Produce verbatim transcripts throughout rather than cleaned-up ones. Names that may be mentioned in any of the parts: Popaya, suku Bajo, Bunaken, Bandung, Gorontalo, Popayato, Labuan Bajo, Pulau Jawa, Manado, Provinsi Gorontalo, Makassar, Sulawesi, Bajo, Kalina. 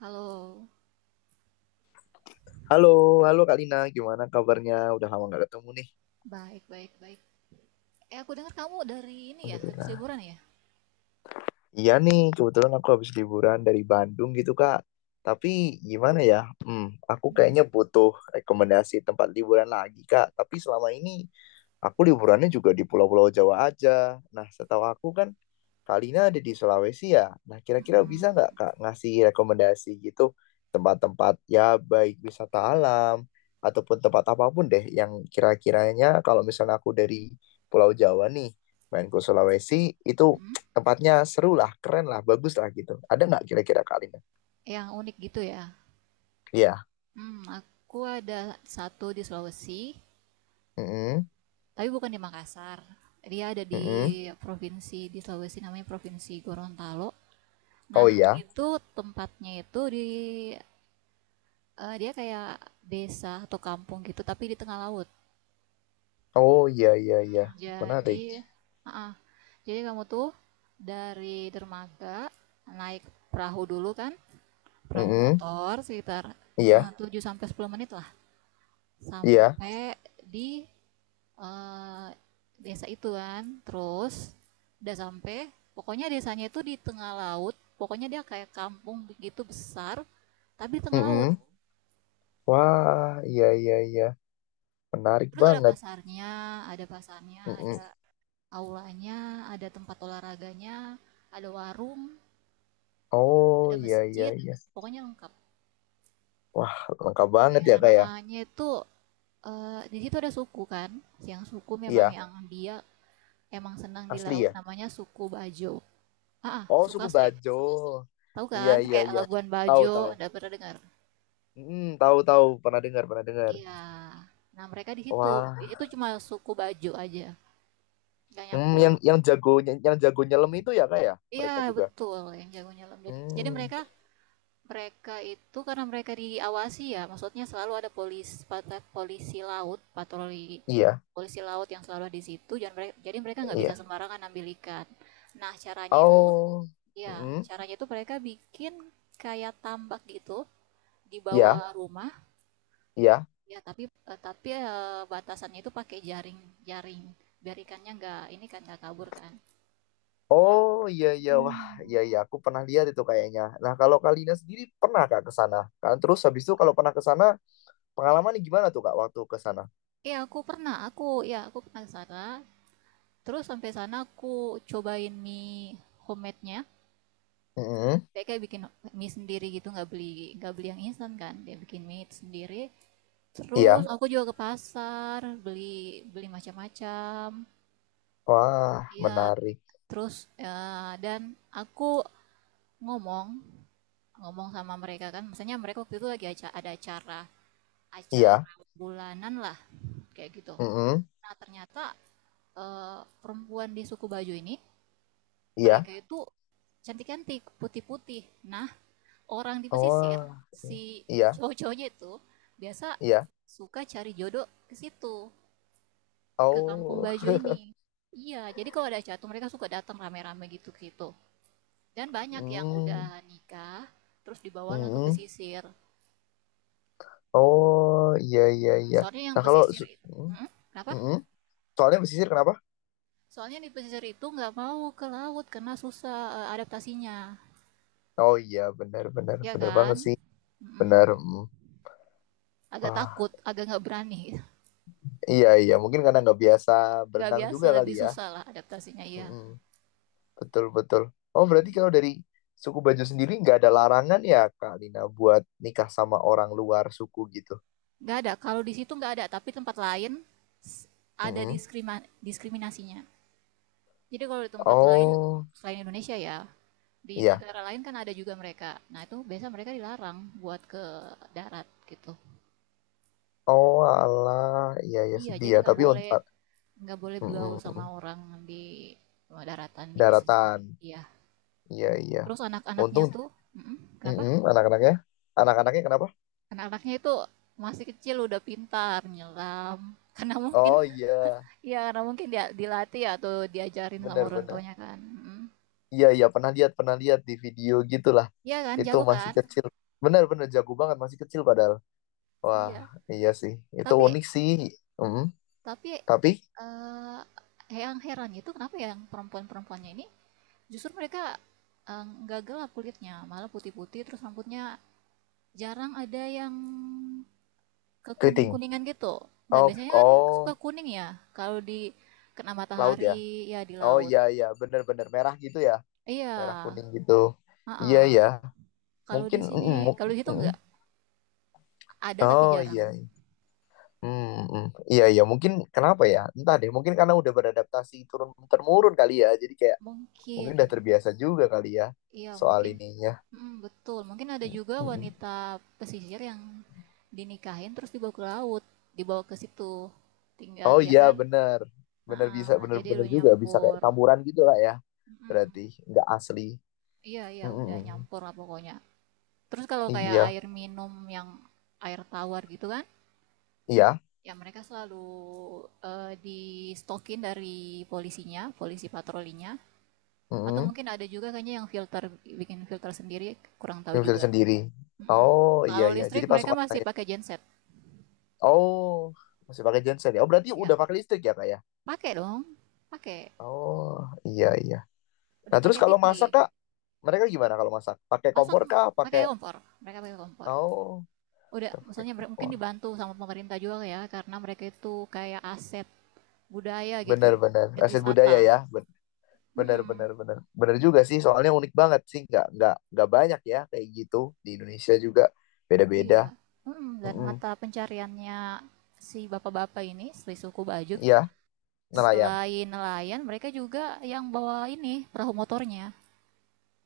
Halo, Halo, halo Kalina, gimana kabarnya? Udah lama nggak ketemu baik baik baik. Eh, aku dengar kamu dari ini ya, habis nih. liburan ya? Iya nih, kebetulan aku habis liburan dari Bandung gitu, Kak. Tapi gimana ya? Hmm, aku Mhm, kayaknya butuh rekomendasi tempat liburan lagi, Kak. Tapi selama ini aku liburannya juga di pulau-pulau Jawa aja. Nah, setahu aku kan Kalina ada di Sulawesi ya. Nah, kira-kira bisa nggak, mhm, Kak, ngasih rekomendasi gitu tempat-tempat ya baik wisata alam ataupun tempat apapun deh yang kira-kiranya kalau misalnya aku dari Pulau Jawa nih main ke Sulawesi itu mhm. tempatnya seru lah, keren lah, bagus lah gitu. Ada nggak kira-kira kali ini? Yang unik gitu ya. Iya. Hmm, aku ada satu di Sulawesi, Mm-mm. tapi bukan di Makassar. Dia ada Mm-mm. di provinsi di Sulawesi namanya Provinsi Gorontalo. Oh Nah, oh iya. iya, itu tempatnya itu di eh, dia kayak desa atau kampung gitu, tapi di tengah laut. Oh iya iya iya. Hmm, Menarik. Jadi, Jadi kamu tuh dari dermaga naik perahu dulu kan, perahu Mm-mm. motor sekitar eh, Iya. tujuh sampai sepuluh menit lah Iya. sampai di eh, desa itu kan. Terus udah sampai pokoknya desanya itu di tengah laut, pokoknya dia kayak kampung begitu besar tapi di tengah laut. Mm-mm. Wah, iya iya iya. Menarik Terus ada banget. pasarnya, ada pasarnya, ada Mm-mm. aulanya, ada tempat olahraganya, ada warung, Oh ada iya iya masjid, iya. pokoknya lengkap. Wah, lengkap banget Ya, ya kayak. namanya itu eh, di situ ada suku kan. Yang suku memang Iya, yang dia emang senang di asli laut ya. namanya suku Bajo. Ah, ah, Oh, suku suku asli. Bajo. Tahu Iya kan iya kayak iya. Labuan Tahu Bajo, tahu. udah pernah dengar? Mm, tahu tahu. Pernah dengar, pernah dengar. Iya. Nah, mereka di situ. Di Wah, situ cuma suku Bajo aja, nggak Hmm, nyampur. yang yang jago yang jago nyelam itu ya kak ya Iya, mereka juga. betul yang jago nyelam. Jadi, jadi Hmm, mereka mereka itu karena mereka diawasi ya, maksudnya selalu ada polis pat- polisi laut, patroli iya, polisi laut yang selalu ada di situ, jadi mereka nggak bisa iya. sembarangan ambil ikan. Nah, caranya itu Oh, ya mm, caranya itu mereka bikin kayak tambak gitu di iya, bawah rumah, iya. ya. Tapi eh, tapi eh, batasannya itu pakai jaring jaring biar ikannya nggak ini kan nggak kabur kan. Oh, iya, iya. Wah, iya, iya. Aku pernah lihat itu kayaknya. Nah, kalau Kalina sendiri pernah Kak ke sana? Kan terus habis itu kalau pernah ke sana, pengalamannya gimana tuh Kak waktu ke sana? Iya aku pernah, aku ya aku pernah ke sana. Terus sampai sana aku cobain mie homemade-nya. Mm, Dia kayak bikin mie sendiri gitu, nggak beli nggak beli yang instan kan. Dia bikin mie sendiri. Terus iya. aku juga ke pasar beli beli macam-macam. Wah, Iya, menarik. terus ya, dan aku ngomong ngomong sama mereka kan, misalnya mereka waktu itu lagi aca- ada acara Iya. acara bulanan lah kayak gitu. Mm, Nah ternyata eh, perempuan di suku Bajo ini iya. mereka itu cantik-cantik, putih-putih. Nah orang di pesisir, Wah, si iya, cowok-cowoknya itu biasa iya. suka cari jodoh ke situ, ke Kampung Oh, Bajo ini. Iya, jadi kalau ada jatuh mereka suka datang rame-rame gitu-gitu. Dan banyak yang udah mm, nikah, terus dibawalah ke mm. pesisir. Oh, iya, iya, iya. Soalnya yang Nah, kalau pesisir so- itu, hmm? mm, Kenapa? mm. Soalnya pesisir kenapa? Soalnya di pesisir itu nggak mau ke laut karena susah eh, adaptasinya, Oh iya, benar benar ya benar kan? banget sih, Mm-mm. benar. Mm. Agak Wah, takut, agak nggak berani, iya iya, mungkin karena nggak biasa nggak berenang biasa, juga lebih kali ya. susah lah adaptasinya ya. Mm-mm. Betul betul. Oh berarti kalau dari suku Bajo sendiri nggak ada larangan ya Kak Lina buat nikah sama orang luar suku gitu. Nggak ada, kalau di situ nggak ada, tapi tempat lain s- ada Mm-mm. diskrima- diskriminasinya. Jadi kalau di tempat lain Oh selain Indonesia ya, di iya, negara lain kan ada juga mereka. Nah itu biasa mereka dilarang buat ke darat gitu. oh alah, iya iya Iya, sedih jadi ya. nggak Tapi boleh unt- ah, nggak boleh mm-mm. bergaul sama orang di eh, daratan di pesisir sendiri. Daratan, Iya. iya iya. Terus anak-anaknya Untung tuh, mm-mm, kenapa? mm-mm, anak-anaknya, anak-anaknya kenapa? Anak-anaknya itu masih kecil udah pintar nyelam. Karena mungkin, Oh iya, ya karena mungkin dia dilatih atau diajarin sama benar orang benar. tuanya kan. Mm-mm. Iya iya pernah lihat pernah lihat di video gitulah. Iya kan, Itu jago masih kan? kecil. Benar-benar jago banget masih kecil padahal. Wah, Iya. iya sih. Itu Tapi unik sih. Mm, tapi tapi eh yang heran itu kenapa yang perempuan-perempuannya ini justru mereka eh, nggak gelap kulitnya, malah putih-putih, terus rambutnya jarang ada yang keriting. kekuning-kuningan gitu, nggak Oh, biasanya kan suka oh, kuning ya kalau di kena laut ya. matahari, ya di Oh laut. iya iya, benar-benar merah gitu ya. Iya Merah kuning gitu. Iya ha-ha. iya. Kalau Mungkin di sini, mm, mu- kalau di situ mm. nggak ada tapi Oh jarang, iya. hmm Mm, mm. Iya iya, mungkin kenapa ya? Entah deh, mungkin karena udah beradaptasi turun temurun kali ya. Jadi kayak mungkin mungkin udah terbiasa juga kali ya iya soal mungkin. ininya. Mm, betul, mungkin ada juga Mm, mm. wanita pesisir yang dinikahin terus dibawa ke laut, dibawa ke situ tinggal, Oh ya iya kan. bener, Ah, bener bisa, ah, jadi lu bener-bener juga bisa kayak nyampur. campuran gitu lah ya. Mm. Berarti nggak asli. Iya, iya, udah Mm-mm. nyampur lah pokoknya. Terus kalau kayak Iya, air minum yang air tawar gitu kan, iya. ya mereka selalu eh, di stokin dari polisinya, polisi patrolinya. Atau Mm-mm. mungkin ada juga kayaknya yang filter, bikin filter sendiri, kurang tahu Yang bisa juga. sendiri. Mm-mm. Oh iya Kalau iya. Jadi listrik mereka pasukan masih saya. pakai genset. Oh masih pakai genset ya. Oh berarti Iya, udah pakai listrik ya kak ya. pakai dong, pakai. Oh iya iya. Nah Udah terus pakai kalau T V. masak kak, mereka gimana kalau masak? Pakai Masak kompor kak? Pakai? pakai kompor, mereka pakai kompor. Oh Udah, udah pakai maksudnya mere- mungkin kompor. dibantu sama pemerintah juga ya, karena mereka itu kayak A C budaya gitu, Bener bener. objek Aset wisata. budaya ya. Benar, Mm-mm, benar, benar. Benar juga sih, soalnya unik banget sih. Nggak, nggak, nggak banyak ya kayak gitu. Di Indonesia juga beda-beda. iya. Mm-mm, dan Mm-mm. mata pencariannya si bapak-bapak ini, si suku Bajuk, Iya, nelayan. selain nelayan, mereka juga yang bawa ini perahu motornya.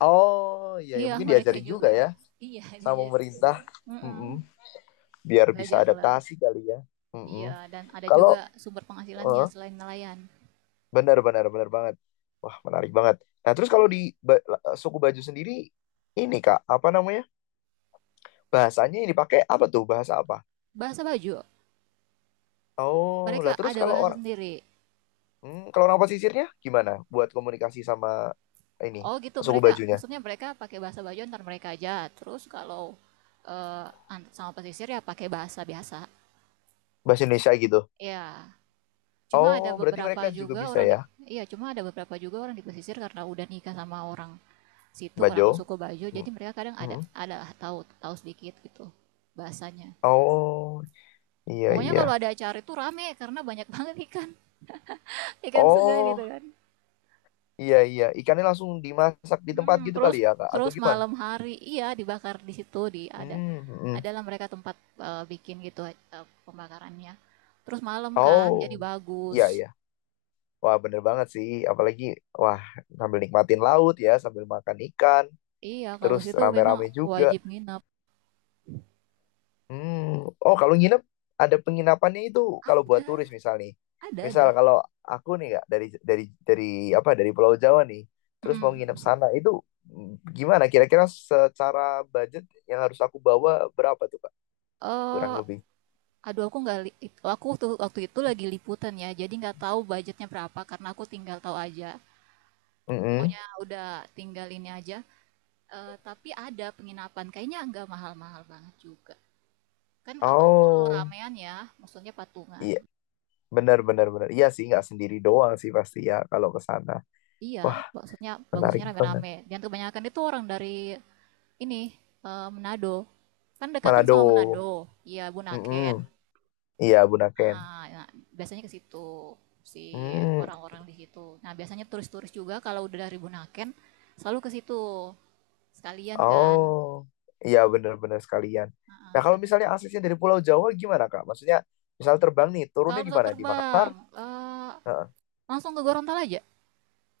Oh, iya, ya. Iya, Mungkin mereka diajarin juga juga. ya Iya, sama diajar juga. pemerintah. Mm-mm, Mm-mm. Biar bisa belajar lah. adaptasi kali ya. Iya, Mm-mm. dan ada Kalau, juga sumber penghasilannya eh, selain nelayan. benar, benar, benar banget. Wah, menarik banget. Nah, terus kalau di Menarik. Ba- Suku Bajo sendiri, ini Kak, apa namanya? Bahasanya yang dipakai apa tuh? Bahasa apa? Bahasa Bajo, Oh, mereka lah terus ada kalau bahasa orang sendiri. Hmm, kalau nama pesisirnya gimana buat komunikasi sama ini Oh gitu, suku mereka bajunya maksudnya mereka pakai bahasa Bajo antar mereka aja. Terus kalau eh, sama pesisir ya pakai bahasa biasa. bahasa Indonesia gitu. Ya, cuma ada Oh, berarti beberapa mereka juga juga bisa orang di ya, iya, cuma ada beberapa juga orang di pesisir karena udah nikah sama orang situ, orang Bajo. suku Bajo, Hmm, jadi mereka kadang ada hmm. ada tahu tahu sedikit gitu bahasanya. Oh, iya Pokoknya kalau iya. ada acara itu rame karena banyak banget ikan ikan segar gitu Oh, kan. iya iya. Ikannya langsung dimasak di tempat Mhm, gitu terus kali ya, Kak? Atau terus gimana? malam hari iya, dibakar di situ, di ada Hmm, hmm. adalah mereka tempat, eee, bikin gitu, eee, pembakarannya. Terus malam kan, Oh, jadi bagus. iya iya. Wah, bener banget sih. Apalagi, wah, sambil nikmatin laut ya, sambil makan ikan, Iya, kalau terus situ memang rame-rame juga. wajib nginep. Hmm, oh kalau nginep ada penginapannya itu kalau buat turis Ada misal nih. ada Misal ada, kalau aku nih kak dari dari dari apa dari Pulau Jawa nih, terus mau mhm. nginep sana itu mm, gimana? Kira-kira secara budget yang harus aku bawa berapa tuh kak? Kurang Eee, lebih. aduh, aku nggak li it aku tuh waktu itu lagi liputan ya, jadi nggak tahu budgetnya berapa karena aku tinggal tahu aja. Mm-mm. Pokoknya udah tinggal ini aja, eee, tapi ada penginapan, kayaknya nggak mahal-mahal banget juga. Kan apalagi kalau Oh ramean ya, maksudnya patungan. iya benar benar benar. Iya sih nggak sendiri doang sih pasti ya kalau ke sana. Iya, Wah maksudnya bagusnya menarik banget. rame-rame. Dan kebanyakan itu orang dari ini eh, Manado. Kan dekatan sama Manado. Manado. Iya, Bunaken. Mm-mm. Iya Bunaken. Ah, nah, biasanya ke situ si Hmm. orang-orang di situ. Nah, biasanya turis-turis juga kalau udah dari Bunaken selalu ke situ sekalian kan. Oh, iya benar-benar sekalian. Ah, ah, Nah, kalau karena misalnya dekat. aksesnya dari Pulau Jawa gimana, Kak? Maksudnya, misal terbang nih, Kalau turunnya di pesawat mana? Di Makassar? terbang, eh, Heeh. langsung ke Gorontalo aja.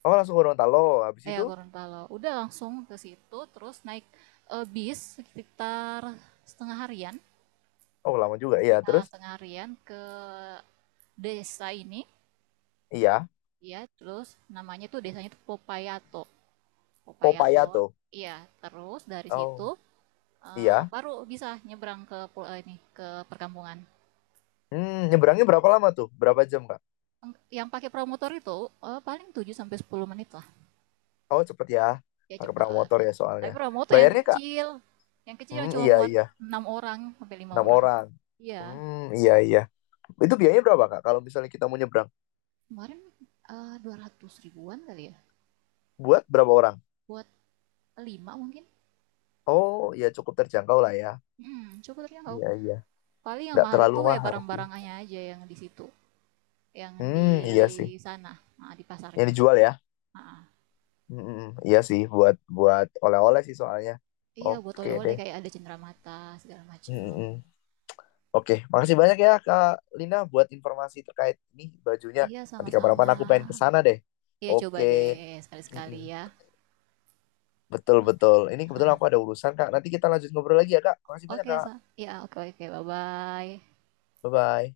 Oh, langsung ke Gorontalo. Habis Iya, itu, Gorontalo. Udah langsung ke situ, terus naik eh, bis sekitar setengah harian. oh lama juga. Iya, Nah, terus, setengah harian ke desa ini, iya, ya. Terus namanya tuh desanya tuh Popayato. Popayato. Popaya tuh. Iya, terus dari situ Oh, eh, iya. baru bisa nyebrang ke pul- eh, ini ke perkampungan. Hmm, nyebrangnya berapa lama tuh? Berapa jam, Kak? Yang- Yang pakai promotor itu eh, paling tujuh sampai sepuluh menit lah. Oh, cepet ya. Ya Pakai perahu cepat. motor ya Tapi soalnya. promotor yang Bayarnya, Kak? kecil, yang kecil yang Hmm, cuma iya, muat iya. enam orang sampai lima Enam orang. orang. Iya. Hmm, iya, iya. Itu biayanya berapa, Kak? Kalau misalnya kita mau nyebrang, Kemarin uh, dua ratus ribuan kali ya buat berapa orang? buat lima mungkin. Oh, ya cukup terjangkau lah ya. Hmm, coba terjangkau, Iya, iya. paling yang Nggak mahal terlalu itu ya mahal sih. barang-barangnya aja yang di situ, yang di Hmm, iya sih. sana, ah, di Yang pasarnya. dijual ya? Ah, ah. Hmm, hmm, hmm. Iya sih buat buat oleh-oleh sih soalnya. Iya, buat Oke oleh-oleh deh. kayak ada cenderamata segala Hmm, macam. hmm, hmm. Oke, makasih banyak ya Kak Lina buat informasi terkait ini bajunya. Iya, Nanti sama-sama. kapan-kapan aku pengen ke sana deh. Iya, coba Oke. deh Hmm, sekali-sekali hmm. ya. Betul Oke, betul. Ini kebetulan aku ada urusan Kak. Nanti kita lanjut ngobrol lagi ya Kak. Makasih banyak oke, Kak. Sa. Iya, oke oke, bye bye. Bye bye.